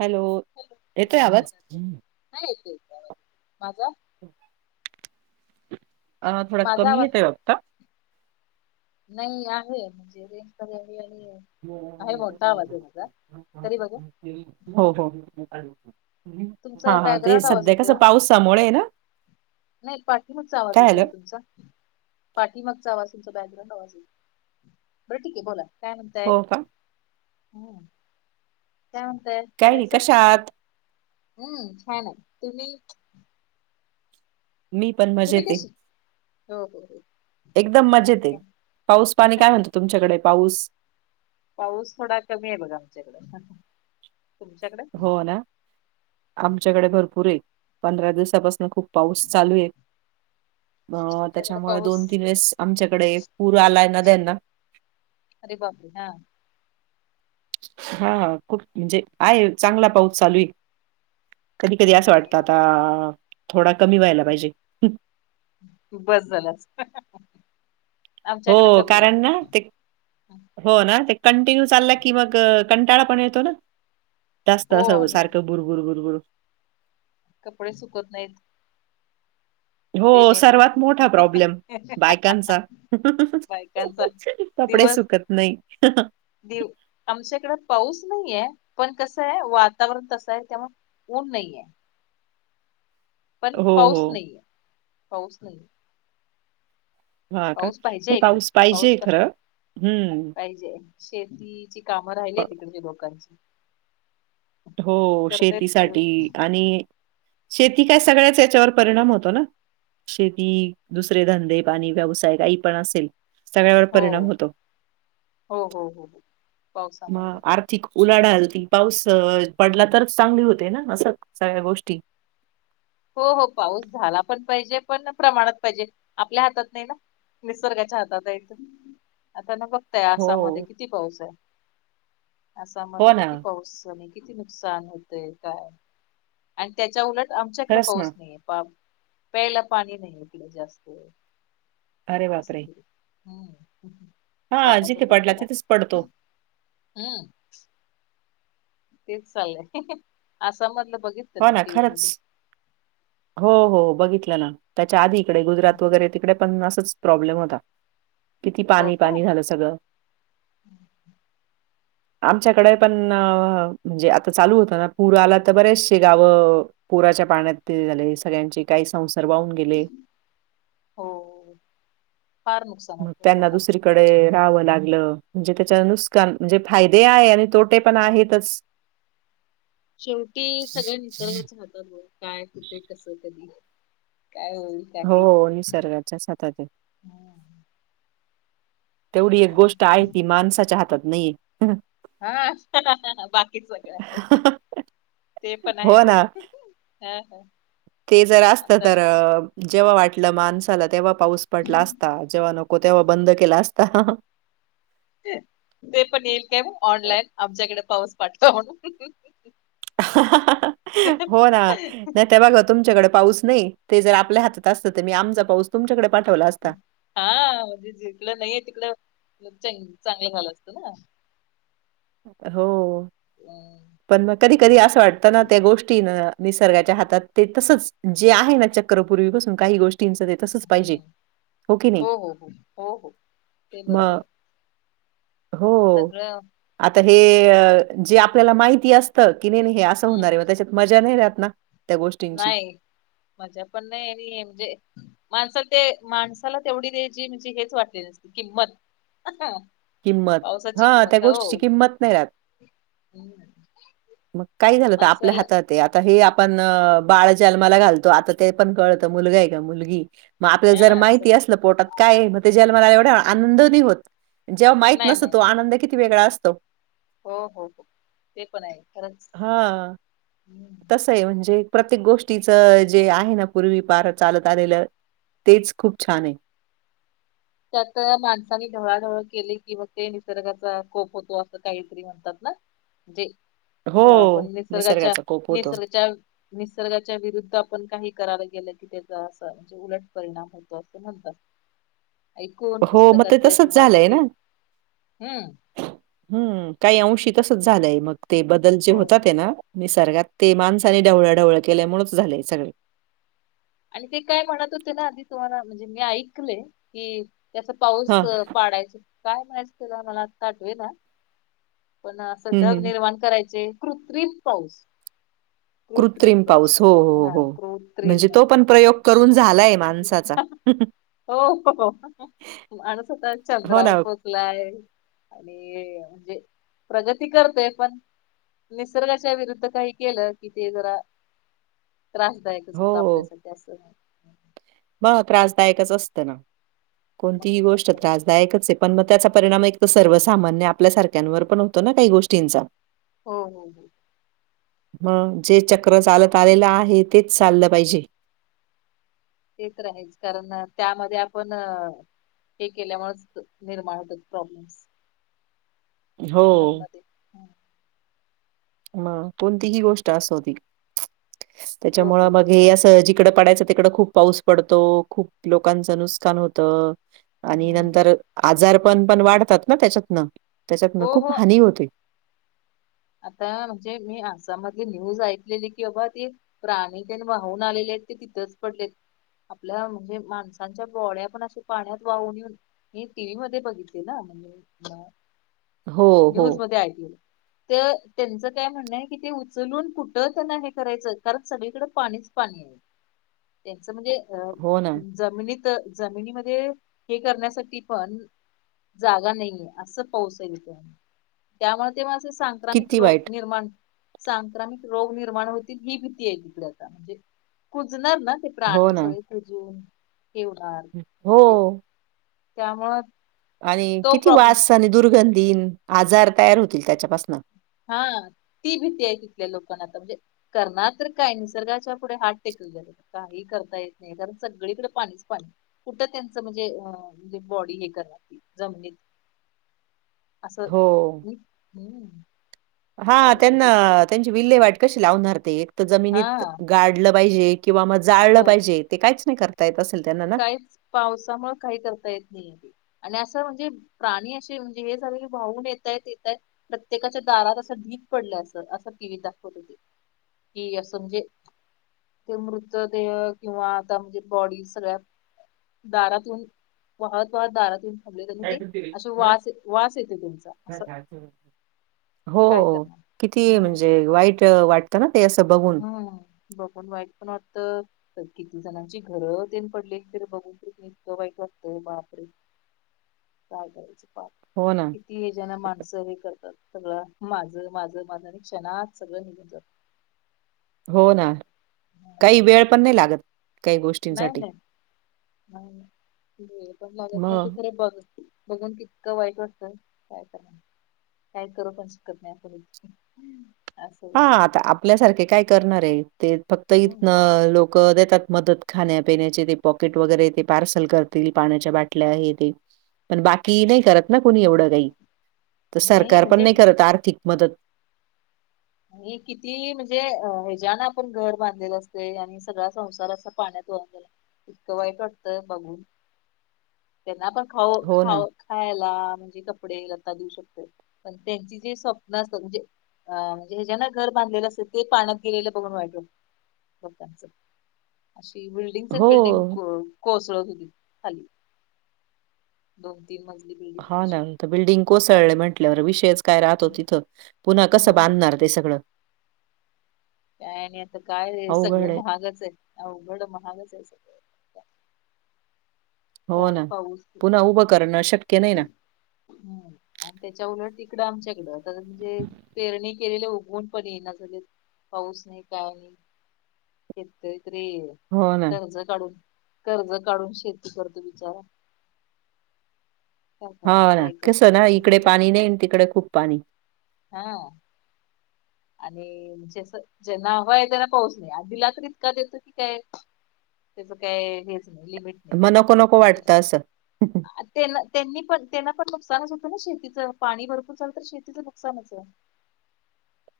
Hello. येतोय आवाज? ह येत येत माझं अ थोडा माझा कमी आवाज येतोय ओ, नाही आहे म्हणजे रेंज कमी आली आहे. आहे मोठा आवाज आहे माझा तरी बघा हो हो हा तुमचा हा ते बॅकग्राउंड आवाज सध्या कस येतोय ओ पाऊस समोर आहे ना. नाही पाठिमागचा आवाज काय येतोय झालं ओ तुमचा पाठीमागचा आवाज तुमचा बॅकग्राऊंड आवाज आहे. बरं ठीक आहे बोला काय म्हणताय हो का? हू काय म्हणताय काय नाही बरहाईसा कशा आहात? हू छान आहे तुम्ही मी पण, तुम्ही मजेत आहे कशी हो हो हो. एकदम आणि मजेत आहे. काय पाऊस पाणी काय म्हणतो तुमच्याकडे पाऊस पाऊस थोडा कमी आहे बघा आमच्याकड तुमच्याकडे, हो ना. आमच्याकड भरपूर आहे. पंधरा दिवसापासून खूप पाऊस चालू आहे? अ तुमच्याकडे त्याच्यामुळे पाऊस दोन तीन वेळेस आमच्याकडे पूर आलाय नद्यांना अरे बापरे. हा हा खूप म्हणजे आहे चांगला पाऊस चालू आहे. कधी कधी अस नाही वाटतं आम आता थोडा कमी व्हायला पाहिजे? तू बस झालास हो, कारण ना ते हो ना ते कंटिन्यू चालला की मग कंटाळा पण येतो ना. जास्त हो असावं आणि सारखं बुरबुरबुरबुर कपडे सुकत नाहीत. हो ते मेन आहे सर्वात मोठा प्रॉब्लेम बायकांचा, बायकांचा कपडे सुकत नाही देव आमच्या इकडे पाऊस नाहीे पण कसं आहे वातावरण तसं आहे त्यामुळे- ऊन नाही आहे.? पण हो. पाऊस नाहीे पाऊस नाहीे. हां का? पाऊस पाहिजे नाही एकदा पाहिजे पाऊस खरं. हं. पाहिजे. शेतीची कामं राहिली प इकडंच्या लोकांची. हो करतायत थोडी. शेतीसाठी आणि शेती काय सगळ्याच याच्यावर परिणाम होतो ना. शेती दुसरे धंदे पाणी व्यवसाय काही पण असेल. सगळ्यावर हो परिणाम होतो.... हो हो हो हो म पावसामुळे होते आर्थिक- उलाढाती पाऊस पडला तरच चांगली होते ना असं सगळ्या गोष्टी. हो हो पाऊस झाला पण पाहिजे पण प्रमाणात पाहिजे. आपल्या हातात नाही ना. निसर्गाच्या हातात आहे. आता न बघताय ना आसाममध्ये हो. किती पाऊस आहे हो आसाममध्ये ना किती पाऊस चालू- किती नुकसान होतय काय आणि त्याच्या उलट आमच्या खरंच ना पाऊस नाही. पाप प्यायला पाणी नाही इकडे जास्त अरे अस बापरे! होतंय हम्म हां, पाण्याचा जिथे पडला तुडवडा. तिथेच पडतो. हम्म. तेच चाललंय आसाम मधल बघितलं हो ना टीव्ही मध्ये, खरंच. हो हो बघितलं ना, त्याच्याआधी इकडे गुजरात वगैरे तिकडे पण असच प्रॉब्लेम होता. किती हो का पाणी-पाणी झालं सगळं. आमच्याकडे पण म्हणजे आता चालू होतं ना पुर आला तर बरेचशी गावं पुराच्या पाण्यात ते झाले, सगळ्यांचे काय संसार वाहून गेले. हो फार नुकसान म होतं त्यांना लोकांच दुसरीकड डे राहाव लागलं म्हणजे त्याच नुकसान म्हजे फायदे आहे आणि तोटे पण आहेतच. [inaudible] शेवटी सगळं निसर्गाच्या हातात बग काय, कुठे, कस कधी काय होईल. काही हो निसर्गाच्याच हातात हाय. हम्म तेवढी एक काय गोष्ट म्हणता? आहे, ती माणसाच्या हातात नाहीये. हा ह ह बाकी सगळं आहे, ते पण आहे हो खरं ना. हम्म ह. हा हा. ते जर असत आता तर जेव्हा वाटलं माणसाला तेव्हा पाऊस पडला असता, जेव्हा नको तेव्हा बंद केला असता. ते पण येईल काय, ऑनलाईन आमच्याकडे पाऊस पाठवा म्हणून. हा हा हो ना, नायतर बघा तुमच्याकडे पाऊस नायी ते जर आपल्या हातात असतं तर मी आमचा पाऊस तुमच्याकडे पाठवला असता. हा म्हणजे जिकड नाहीये तिकड च-चांगलं झालं असतं ना. हो, अं, पण मग कधी कधी असं वाटतं ना त्या गोष्टीन निसर्गाच्या हातात ते तसच, जे आहे ना चक्र पूर्वीपासून काही गोष्टींच तसच पाहिजे, हम्म हो की नाही हो हो हो हो ते म बरोबर आहे हो. सगळं आता हे अ जे आपल्याला माहिती असतं, की नायी नायी हे असं हम्म होणार आहे म त्येच्यात मजा नाही राहत ना. त्या गोष्टींची नाय मजा पण नाय म्हणजे एनजे माणसल ते माणसाला तेवढी ते जी म्हजे हेच वाटली नसती किंमत. अह! किंमत. पावसाची हां, किंमत त्या काय ओ गोष्टीची किंमत नाही राहत. हम्. मग काही झालं त आपल्या हातातहे आता हे आपण बाळ जन्माला घालतो. आता ते पण कळत, मुलगा हाय का मुलगी मग आपल्याला जर हा स- माहिती अस पोटात काय हाय, मग ते जन्माला आल्याव एवढा आनंद नायी होत. जेव्हा माहित नाही नसतो, नाही तो आनंद किती वेगळा असतो. हो हो हो ते पण हाय खरंच हा. हम्म. [unintelligible] म्हणजे प्रत्येक गोष्टीच जे आहे ना पूर्वीपार चालत आलेलं तेच खूप छान हाय. त्यात माणसानी ढवळाधवळ केली कि मग ते निसर्गाचा कोप होतो, असं काहीतरी म्हणतात ना. म्हणजे हो अ पण निसर्गाच्या- निसर्गाचा कोप होतो. निसर्गाच्या निसर्गाच्या विरुद्ध आपण काही करायला गेलं की त्याच असं उलट परिणाम होतो अस म्हणतात. ऐकून हो मग ते पुस्तकातलं तसंच किंवा अस झालंय ना. टीव्ही हम्म. हम्म, काहीअंशी तसच झालंय मग ते बदल जे हो होतात ते ना? निसर्गात ते माणसाने ढवळाढवळ केल्यामुळेच झालय सगळे. आणि ते काय म्हणत, होते ना आधी तुम्हाला म्हणजे मी ऐकलय की त्याचा पाऊस हा. पाडायच काय म्हणायचं, ते मला आता आठवेना. पण असं हं, ढग हं. निर्माण करायचे, कृत्रिम पाऊस. कृत्रिम पाऊस हो हो हो म्हणजे, तो पण प्रयोग करून झालाय. माणसाचा. हो हो माणूस आता हो चंद्रावर ना. पोहच नाही आणि म्हणजे प्रगती करतोय पण निसर्गाच्या विरुद्ध काही केलं कि ते जरा त्रासदायकच होत हो. आपल्यासाठी असं मग त्रासदायकच असतं ना मग कोणतीही गोष्ट त्रासदायक दायकच आहे पण मग त्याचा परिणाम एक तर सर्वसामान्य आपल्या सारख्यांवर पण होतो ना काही गोष्टींचा हो हो हा जे चक्र चालतंआलेलं आहे तेच चाललं पाहिजे. तेच आहेच कारण त्यामध्ये आपण हे केल्यामुळेच निर्माण होतात प्रॉब्लेम्स हो. नमदी हम [unintelligible] मग कोणतीही गोष्ट असती हो त्याच्यामुळं हो मग हो हे असं तिकडं पडायचं तिकडं खूप पाऊस पडतो खूप लोकांच नुकसान होतं. आणि हम्म नंतर आजार पण पण वाढतात ना त्याच्यातनं त्याच्यातनं हो खूप हो हानी होते. आता म्हणजे मी आसाममधली न्यूज ऐकलेली की बाबा ती प्राणी त्यांण वाहून आलेले आहेत ते तिथंच पडलेत. आपल्या म्हणजे माणसांच्या बॉडया पण अशा पाण्यात वाहून येऊन मी टीव्ही मध्ये बघितले ना म्हणजे हो हो न्यूज मध्ये ऐकलं. तर त्यांचं काय म्हणणं आहे की ते उचलून कुठं त्यांना हे करायचं कारण सगळीकडे पाणीच पाणी त्यांचं म्हणजे अ हो ना जमिनीत जमिनीमध्ये हे करण्यासाठी पण जागा नाहीये असं पाऊस त्यामुळे ते असं सांग क्रमिक किती रोग वाईट निर्माण सांक्रमिक रोग निर्माण होतील ही भीती आहे तिकडे आता म्हणजे कुजणार ना हो प्राणी ना सगळे खुजून हे होणार म्हणजे हो. त्यामुळं आणि तो किती प्रॉब्लेम वास आणि दुर्गंधीन आजार तयार होतील त्याच्यापासन हा ती भीती आहे तिथल्या लोकांना आता म्हणजे करणार तर काय निसर्गाच्या पुढे हात टेकले काही करता येत नाही कारण सगळीकडे पाणीच पाणी कुठं त्यांचं म्हणजे अ म्हणजे बॉडी हे करणार जमिनीत असं हो. हा त्यांना पावसाचे त्यांची विल्हे वाट कशी लावणार ते एक तर हा जमिनीत गाडलं पाहिजे किंवा मग जाळलं हो पाहिजे ते काहीच नाही करता येत असेल त्यांना ना काहीच पावसामुळे काही करता येत नाही. आणि असं म्हणजे प्राणी अशे म्हणजे हे झालं की भाऊून येतात येतात. प्रत्येकाच्या दारात असं ढीक पडलाय असं असं टीव्हीत दाखवत होते. की असं म्हणजे ते मृतदेह किंवा आता म्हणजे बॉडी सगळ्या दारातून वाहत वाहत दारात येउन थांबल्यात तेनं ती असं वास वास येतयं तेंचा असं काय हो करणार. किती हम्म. म्हणजे वाईट वाट वाटतं ना ते असं बघून हम्म बघून वाईट पण वाटतं तर किती जणांची घरं तेन पडलेली तरी बघून इतकं वाईट वाटतंय बापरे. काय करायचं? हो ना. ती हे ज्यांना माणसं हे करतात सगळं माझं माझं माझं आणि क्षणात सगळं निघून जात. हो ना काही हम्म. वेळ पण नाही लागत. काही नाही गोष्टींसाठी. नाही नाही वेळ पण लागत नाही ते मग? खरे बघ बघून कितकं वाईट वाटतं काय करनार काय करू पण शिकत नाही पुढे. हां आता आपल्यासारखे काय करणार ये ते फक्त हम्म इथनं लोक क देतात मदत खाण्यापिण्याचे ते पॉकेट वगैरे ते पार्सल करतील पाण्याच्या बाटल्या हे ते पण बाकी नाही करत ना कोणी एवढं काही तर सरकार पण नाही करत आर्थिक मदत आणि किती म्हणजे अ हेज्यान आपण घर बांधलेलं असतयं आणि सगळा संसार असा पाण्यात वाहून गेला. इतकं वाईट वाटतं बघून. त्यांना पण खाऊ हो ना. खाऊ खायला म्हणजे कपडे आता देऊ शकतोय पण त्यांची जे स्वप्न असतात म्हणजे अ म्हणजे हे ज्यानं घर बांधलेलं असल ते पाण्यात गेलेलं बघून वाईट लोकांचं अशी बिल्डिंगसच बिल्डिंग हो. को कोसळत होती खाली. हो. तीन मजली बिल्डिंग. हा ना अशी त बिल्डिंग आणि कोसळले म्हंटल्यावर विषयच काय राहतो तिथं पुन्हा कसं हम्म बांधणार ते सगळं. काय आणि आता काय हे अवघड सगळं आहे. महागच आहे अवघड महागच आहे सगळं. हो काय ना पाऊस पुन्हा उभं करणं शक्य नाही ना. ह आणि त्याच्या उलट तिकडं आमच्याकडं आ म्हणजे पेरणी केलेले उघवून पण येणार झाले पाऊस नाही काय नाही. शेतकरीे तरी हो ना. कर्ज काढून कर्ज काढून शेती करतो बिचारा. काय हो करणार ना वाईकट कसं ना इकडे पाणी नाही तिकडे खूप पाणी. हा. आणि जस ज्यांना हवा आहे त्यांना पाऊस नाही आणि दिला तर इतका देतो की काय त्याचं काय हेच नाही लिमिट. नाही नको नको वाटत असं. त्येनं त्यांनी पण त्यांन पण नुकसानच होतं ना शेतीचं पाणी भरपूर झालं तर शेतीचं नुकसानच आहे.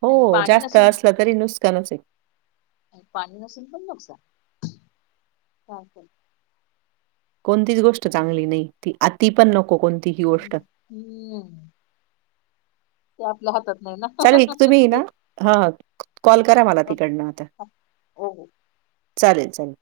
हो आणि पाणी जास्त नसून असलं तरी नुसकानच ये. पाणी नसेल पण नुकसान. चालतंय. कोणतीच गोष्ट चांगली नाही ती आति पण नको कोण हम हम्म. ते आपल्या हातात नाही ना चालेल तुम्हीयं ते ना हां कॉल करा मला तिकडनं आता. हो चालेल चालेल.